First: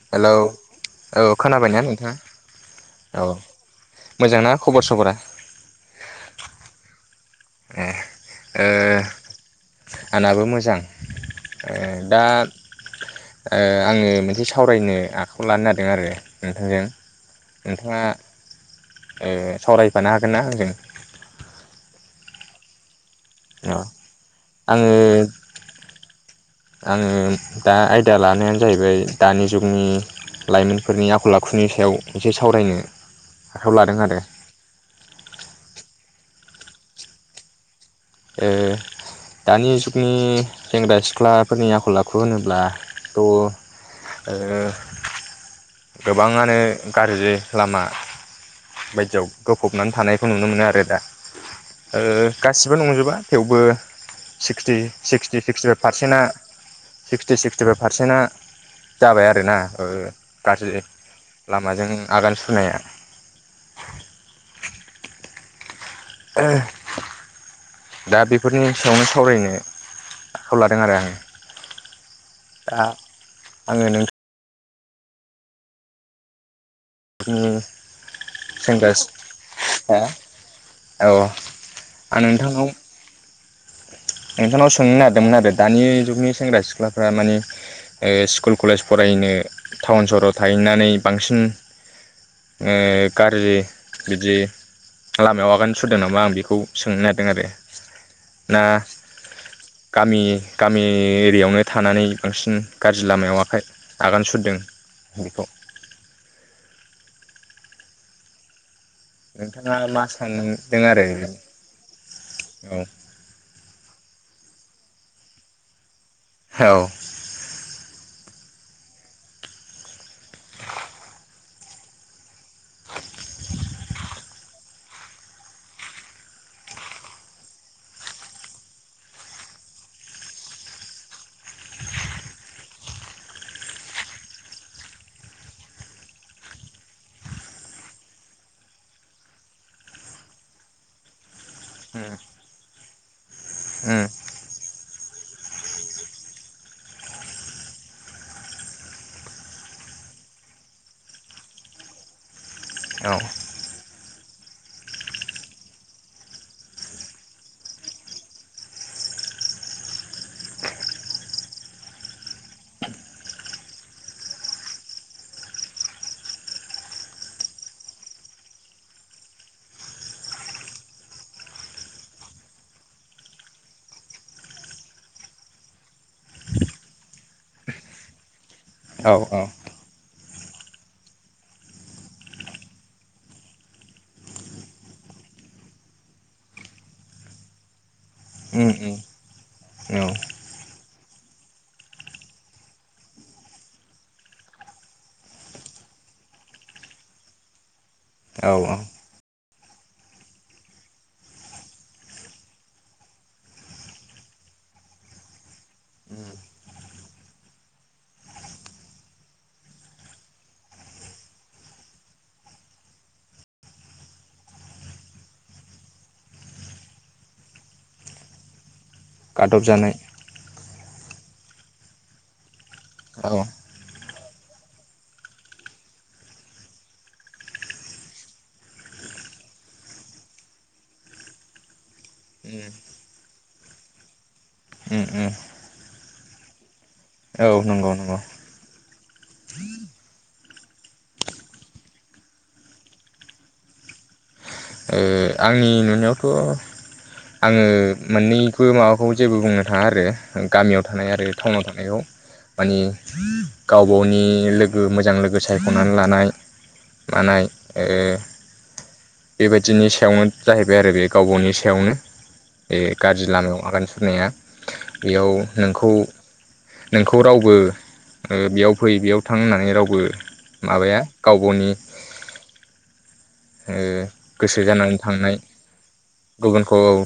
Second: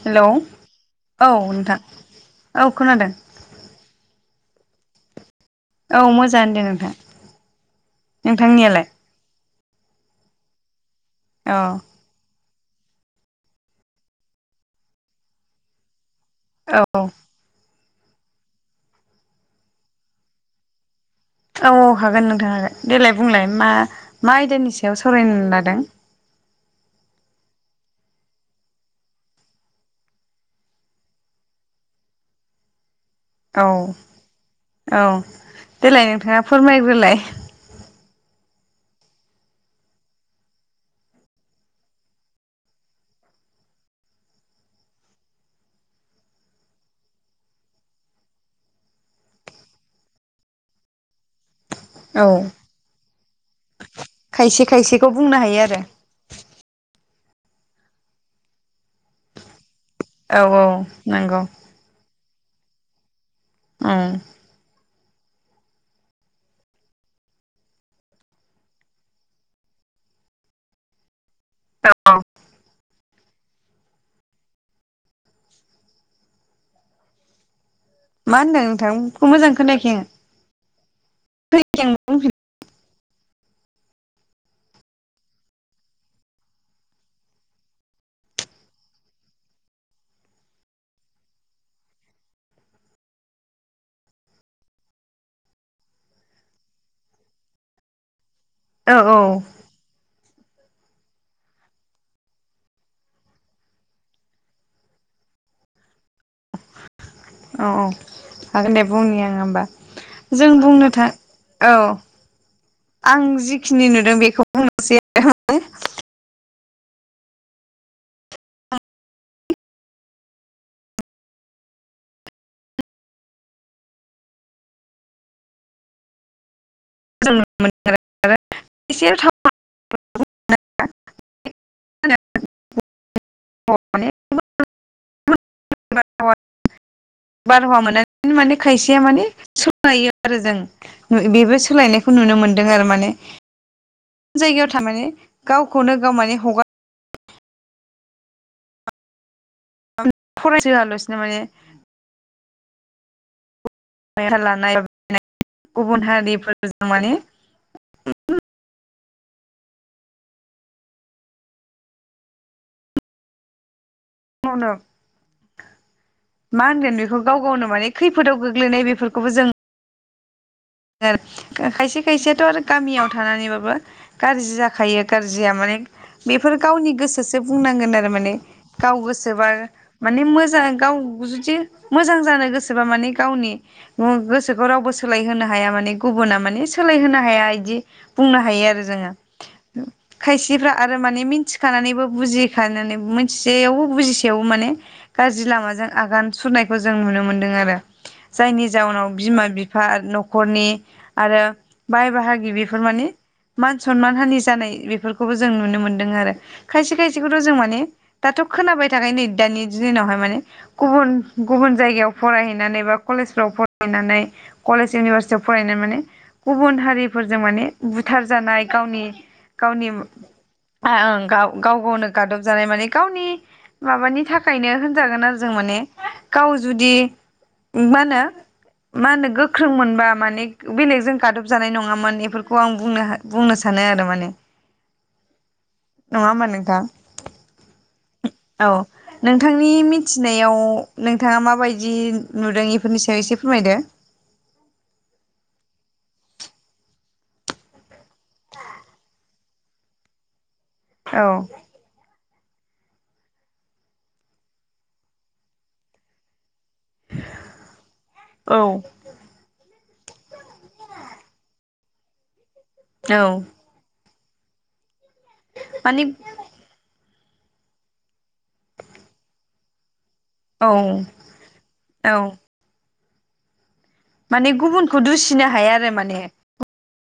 Hello औ खोनाबायना नोंथां नोंथाङा औ खोनादों। मोजां ना खबर सबरा? औ मोजाङानो दे नोंथां। नोंथांनियालाय? आनाबो मोजां। औ ओ दा। ओ आङो मोनसे सावरायनो आखायाव लानो नागिरदों आरो। औ नोंथांजों। नोंथाङा ओ सावरायफानो हागोनना आंजों? औ हागोन नोंथां हागोन देलाय बुंलाय औ मा-मा आयदानि आङो सायाव सरायनो लादों? आङो दा आयदा लानायानो जाहैबाय दानि जुगनि लाइमोनफोरनि आखल आखुनि सायाव एसे सावरायनो औ आखायाव लादों आरो औ देलाय नोंथाङा फोरमायग्रोलाय। ओ दानि जुगनि सेंग्रा सिख्लाफोरनि आखल आखु होनोब्लाथ' ओ गोबाङानो गाज्रि लामा बायदियाव गोफबनानै थानायखौ नुनो मोनो आरो दा। औ ओ गासिबो नंजोबा। थेवबो खायसे सिक्सटि खायसेखौ बुंनो हायो सिक्सटि-सिक्सटि आरो फाइभ पारसेन्टआ सिक्सटि सिक्सटिफाइभ पारसेन्टआ जाबाय आरो ना। ओयो औ औ गाज्रि नंगौ लामाजों आगान सुनाया। उम। ओयो दा बेफोरनि सायावनो सावरायनो आखायाव लादों आरो आं औ दा आङो नों उम। मा होनदों नोंथां फ मोजां खोनायाखै सिख्ला आङो। औ खोनायाखै आं बुंफिन नोंथांनाव नोंथांनाव सोंनो नागिरदोंमोन आरो दानि जुगनि सेंग्रा सिख्लाफ्रा मानि ओयो सिकुल कलेज फरायनो टाउन सहराव थाहैनानै बांसिन ओयो गाज्रि बिदि लामायाव आगान सुरदों नामा आं बिखौ सोंनो नागिरदों आरो। ना औ औ गामि गामि एरियायावनो थानानै बांसिन गाज्रि लामायाव आखाइ आगान सुरदों बिखौ औ औ हागोन दे बु बुंनि आङो होमबा नोंथाङा मा जों सानदों बुंनो था आरो औ औ आं जिखिनि नुदों बिखौ से [unintelligible] औ। [inaudible] [unintelligible] [unintelligible] सोलायनायखौ नुनो मोनदों आरो माने उम। जायगायाव थारमाने गावखौनो गाव माने हगार [unintelligible] औ [unintelligible] मावदों मा होनगोन बिखौ गाव गावनो माने खैफोदाव गोग्लैनाय बेफोरखौबो जों गोर आ खायसे खायसेयाथ' आरो गामियाव थानानैबाबो गाज्रि जाखायो गाज्रिया माने बेफोर गावनि गोसोसो बुंनांगोन आरो माने गाव औ गोसोबा माने मोजां गाव जुदि मोजां जानो गोसोबा माने गावनि मु गोसोखौ रावबो सोलायहोनो हा हाया माने गुबुना माने सोलायहोनो हाया। इदि बुंनो हायो उम आरो जोङो। उम ओम औ खायसेफ्रा आरो माने मिथिखानानैबो बुजिखानानैबो मिथिसेयावबो बुजिसेयावबो माने गाज्रि लामाजों आगान सुरनायखौ जों नुनो मोन्दों आरो। औ जायनि औ जाउनाव बिमा बि बिफा न'ख खरनि आरो बाय बाहागि बेफोर मानि मान सनमान हानि जानाय बेफोरखौबो जों नुनो मोन्दों आरो खायसे खायसेखौथ' जों माने दाथ' खोनाबाय थाखायो नै दानि दिनावहाय माने गुबुन गुबुन जायगायाव फरायहैनानै बा कलेजफ्राव फरायनानै कलेज इउनिभारसि थि फरायनाय माने गुबुन हारिफोरजों माने बुथार जानाय। गावनि गादबजानाय गावनिम आ ओं गाव गाव गावनो गादब जानाय माने गावनि औ माबानि थाखायनो होनजागोन आरो जों माने गाव जुदि उम मा होनो मा होनो गोख्रों मोनबा माने बेलेग जों गाटब जानाय नङामोन एफोरखौ आं उम बुंनोहो बुंनो सानो आरो माने उम ।नङा होनबा नोंथां? औ नंगौ नंगौ औ नोंथांनि मिथिनायाव नोंथांआ मा बायदि नुदों इफोरनि सायाव एसे फोरमायदो । उम आंनि नुनायावथ' आङो मोननैबो माबाखौ जेबो बुंनो थाङा आरो गामियाव थानाय आरो औ टाउनाव थानायाव मानि गाव गावनि लोगो मोजां लोगो सायख'नानै लानाय। मानाय ओ औ बेबायदि दिनि सायावनो जाहैबाय आरो बे गाव गावनि सायावनो । बे गाज्रि लामायाव आगान सुरनाया । बेयाव नोंखौ माने नोंखौ रावबो ओ बेयाव फै बेयाव थां होननानै रावबो औ माबाया गाव गावनि औ माने जानानै गुबुनखौ दुसिनो हाया आरो माने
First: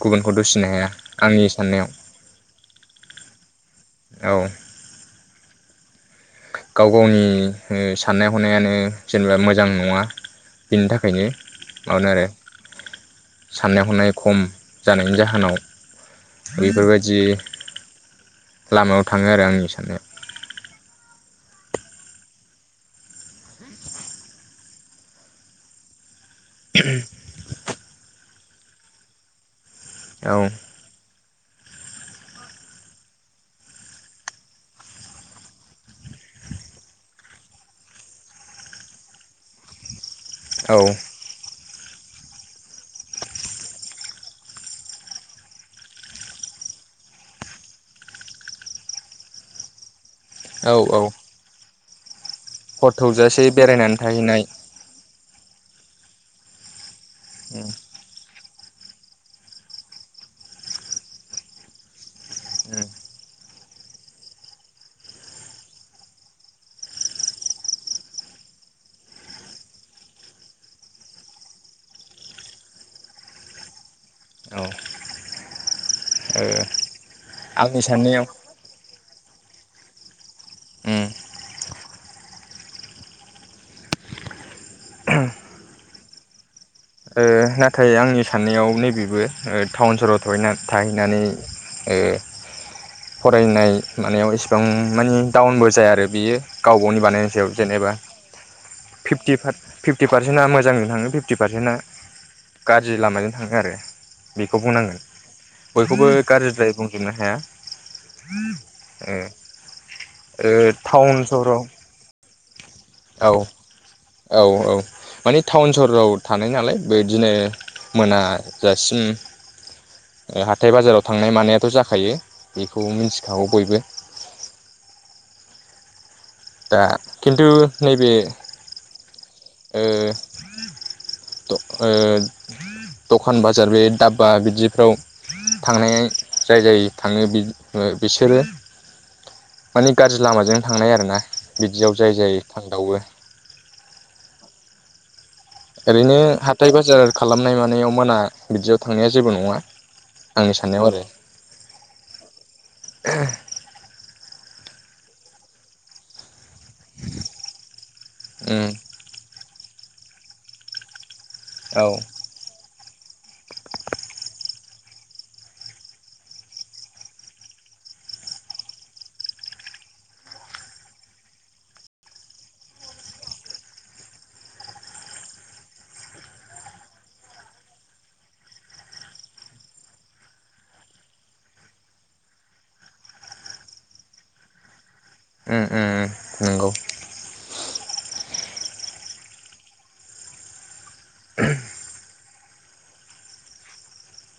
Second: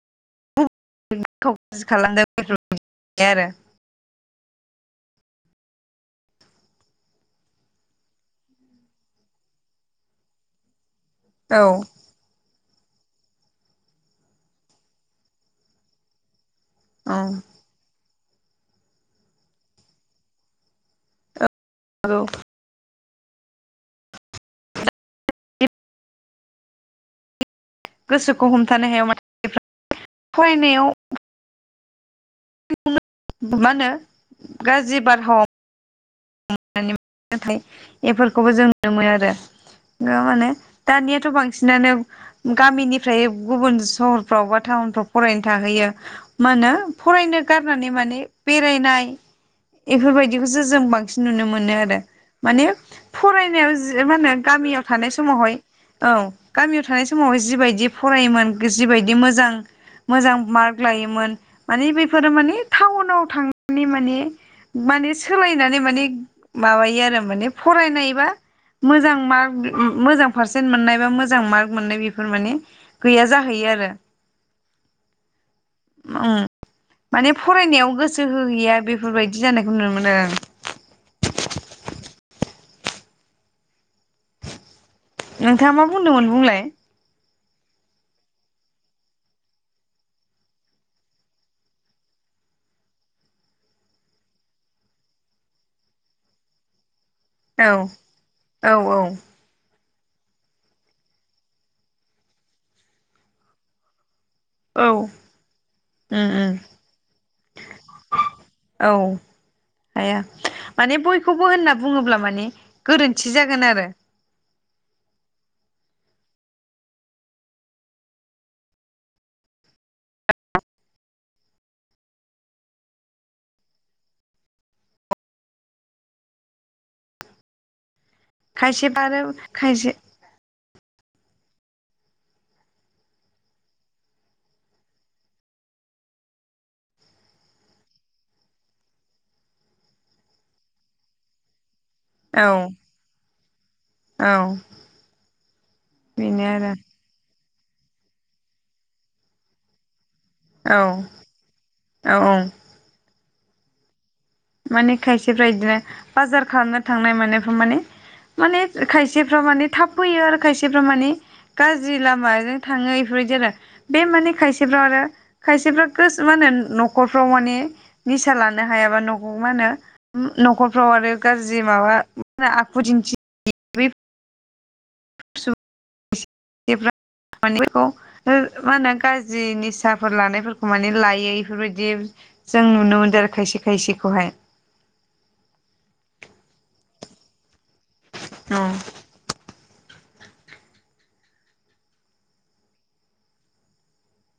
गुबुनखौथ' [unintelligible] औ गाव गावनि ओ साननाय हनायानो जेनेबा मोजां नङा बिनि था खायनो औ माबानो आरो साननाय हनाय खम जानायनि जाहोनाव बेफोर औ बादि लामायाव थाङो आरो आंनि साननाया औ [inaudible] गोसोखौ हमथानो हाया मानसिफ्रा औ फरायनायाव [unintelligible] मा होनो गाज्रि बारहावा [unintelligible] नाथाय बेफोरखौबो जों नुनो मोनो आरो नोंआ माने औ दानिआथ' बां बांसिनानो गामिनिफ्राय गुबुन सहरफ्राव बा टाउनफ्राव फरायनो थाहैयो मा होनो फरायनो गारनानै माने बेरायनाय बेफोरबाय औ औ मोनो आरो माने हर थौजासे फरायनायाव बेरायनानै जि मा होनो थाहैनाय गामियाव थानाय समावहाय औ गामियाव थानाय समावह उम जिबायदि फरायोमोन जिबायदि मोजां मोजां मार्क लायोमोन माने बेफोरो माने टाउनाव थांनानै माने माने सोलायनानै मायो मान फनायबा मो मोजां पारसे मोननाय बा मोजां मार्क मोननाय बेफोर मान गैया जाहैयो आरो औ ओ माने आंनि फरायनायाव साननायाव गोसो होहैया बेफोरबायदि बिदि जानायखौ नुनो मोनो। उम नोंथाङा मा बुंदोंमोन बुंलाय ओ नाथाय आंनि साननायाव नैबेबो टाउन सहाव थाहैनानै फरायनाय मानायाव इसिबां मानि डाउनबो जाया आरो बियो गाव गावनि बानाय मयाव औ जेनेबा औ औ फिफ्टिफारभ फिफ्टि पारसेन्टआ मोजांङैनो थाङो फिफ्टि पारसेन्टआ गाज्रि लामाजों थाङो आरो। बेखौ औ बुंनांगोन बयखौबो उम उम गाज्रिद्राय बुंजोबनो हाया औ ओ हाया ओ माने टाउन बयखौबो सहराव होनना बुङोब्ला माने गोरोन्थि जागोन आरो औ औ औ माने टाउन सहराव थानाय नालाय। बेदिनो मोनाजासिम हाथाय बाजाराव थांनाय मानायाथ' जाखायो बेखौ मिथिखागौ बयबो। दा खिन्थु नैबे खायसे बा आरो ओ खायसे दं ओ दखान बाजार बे दाबबा बिदिफ्राव थांनाय जाय जाय थाङो बिसोरो मानिे गाज्रि लामाजों थांनाय आरोना बि जियाव जाय जायो औ थांदावो। औ ओरैनो बेनो हाथाय आरो बाजार खालामनाय मान [unintelligible] मोना बिदियाव थांनाया जेबो नङा। आंनि औ साननायाव आरो औ औ माने खायसेफ्रा बिदिनो बाजार थांनाय म मान मान उम खायसे मान थाब फैयो आरो खायसेफ्रा माने औ गाज्रि लामाजों थाङो इफोरबायदि आरो बे माने खायसेफ्रा आरो खायसेफ्रा गोस मा होन न'खरफ्राव माने निसा लानो हायाबा मा होनो नखरफ्राव आरो गाज्रि माबा मो आखु दिन्थि स' इफ्रा माने बेखौ हो मा होनो गाज्रि निसाफोर लानायफोरखौ माने लायो बेफोरबायदि जों नुनो मोनदों आरो खायसे खायसेखौहाय नंगौ औ [unintelligible]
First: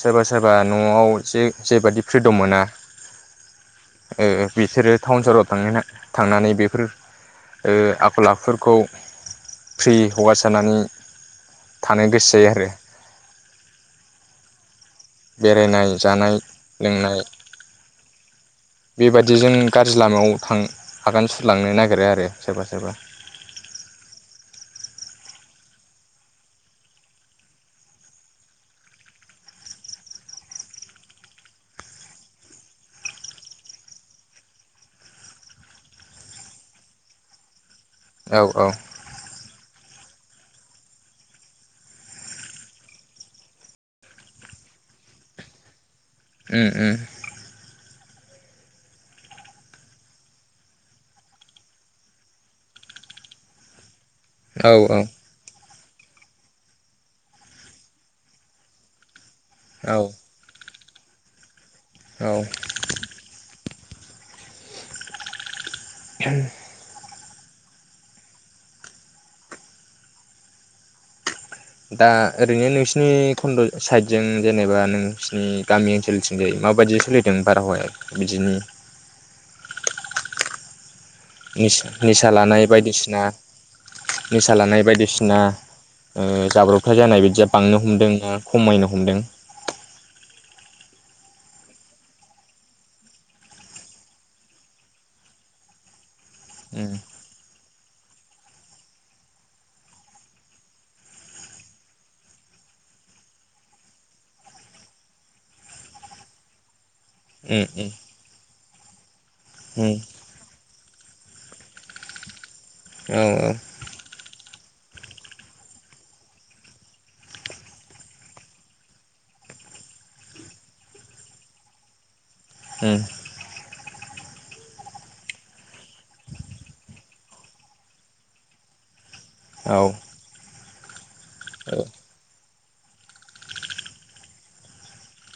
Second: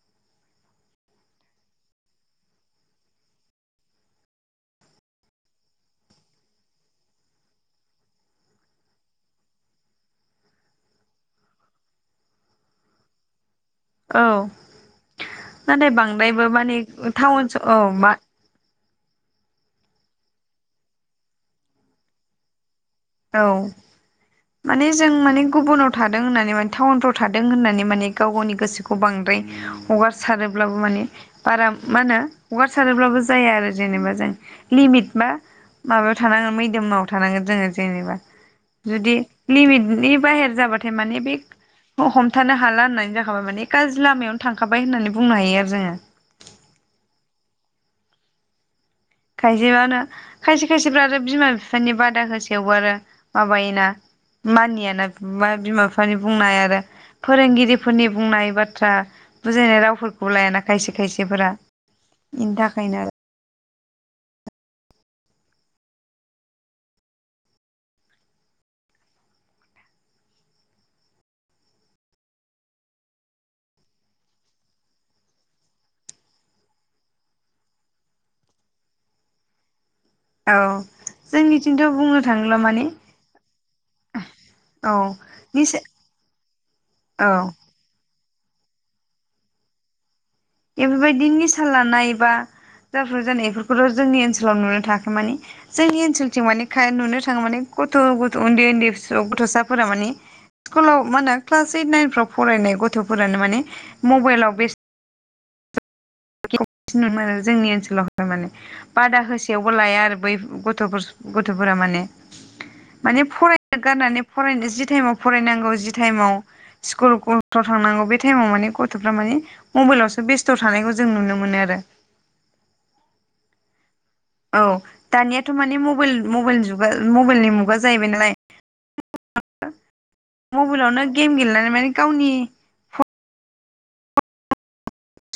सोरबा सोरबा न'आव जे जेबादि फ्रिदम मोना बिसोरो टाउन सहराव थांनो थांनानै बेफोर आखल आखुफोरखौ फ्रि हगारासारनानै थानो गोसो जायो आरो। औ बेरायनाय नाथाय जानाय बांद्रायबो मानि लोंनाय टाउन औ बेबादिजों गाज्रि लामायाव थां आगान सुरलांनो नागिरो आरो सोरबा सोरबा औ माने जों माने गुबुनाव थादों होननानै माने टाउनफ्राव थादों होननानै माने गाव गावनि गोसोखौ बांद्राय हगारसारोब्लाबो माने बारा मा होनो हगारसारोब्लाबो जाया आरो जेनेबा जों लिमिट बा माबायाव थानांगोन मैदोमाव थानांगोन जोङो। जेनेबा औ औ बाहेर जाबाथाय माने बे हमथानो हाला होननानै जाखाबाय माने गाज्रि लामायावनो थांखाबाय होननानै बुंनो हायो आरो जोङो। ओ ओ खायसेबानो खायसे खायसेफ्रा आरो बिमा बिफानि बादा होसेयावबो आरो माबायोना। औ मानिया औ ना मा बिमा बिफा बिफानि बुंनाय आरो फोरोंगिरिफोरनि बुंनाय बाथ्रा बुजायनाय औ रावफोरखौ लायाना खायसे खायसेफोरा औ इनि थाखायनो आरो [unintelligible] दा ओरैनो नोंसिनि खन्द साइदजों जेनेबा नोंसोरनि गामि ओनसोलथिंजाय माबायदि सोलिदों बारहावाया बिदिनि औ जोंनिथिंथ' बुंनो निसा थाङोब्ला लानाय माने बायदिना निसा लानाय औ बायदिसिना निसा जाब्रबथाया जानाय बिदिया औ बांनो हमदों खमायनो हमदों। बेफोरबायदि निसा लानाय बा जाफ्रु जानाय बेफोरखौथ' जोंनि ओनसोलाव नुनो थाखो माने जोंनि ओनसोलथिं माने उम नुनो थाङो माने गथ गथ उन्दै उन्दै गथसाफोरा माने स्कुलाव मा होनो क्लास ओइट नाइनफ्राव फरायनाय गथफोरानो माने मबाइलाव बेसथ नुनो मोनो जोंनि उम ओनसोलावहाय माने बादा होसेयाव होसेवबो उम लाया आरो बै गथ'फोर गथ'फोरा माने औ माने फरायनो गारनानै फरायनो जि टाइमाव फरायनांगौ जि टाइमाव स्कुलाव थांनांगौ बे टाइमाव माने गथ'फ्रा माने मबाइलावसो बेस्थ थानायखौ जों नुनो मोनो मोनो आरो उम औ दानियाथ माने मबेल मबेलनि जुगा मबाइलनि मुगा जाहैबाय नालाय मबाइलावनो गेम गेलेनानै माने गावनि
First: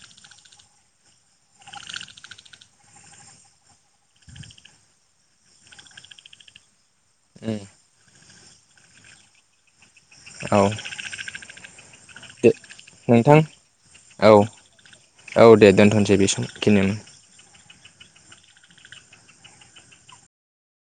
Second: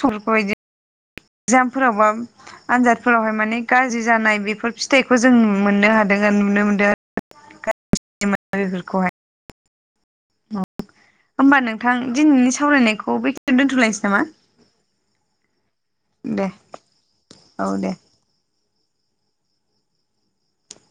समखौ [inaudible] एकजामफोराव बा आनजादफोरावहाय माने गाज्रि जानाय बेफोर फिथाइखौ जों मोननो हादों आरो नुनो मोनदों उम मोनो बेफोरखौहाय औ होमबा नोंथां दे दिनैनि सावरायनायखौ नोंथां बेखिनियाव दोनथ'लायनोसै नामा औ औ दे दोनथसै बे दे समखिनियावनो। औ दे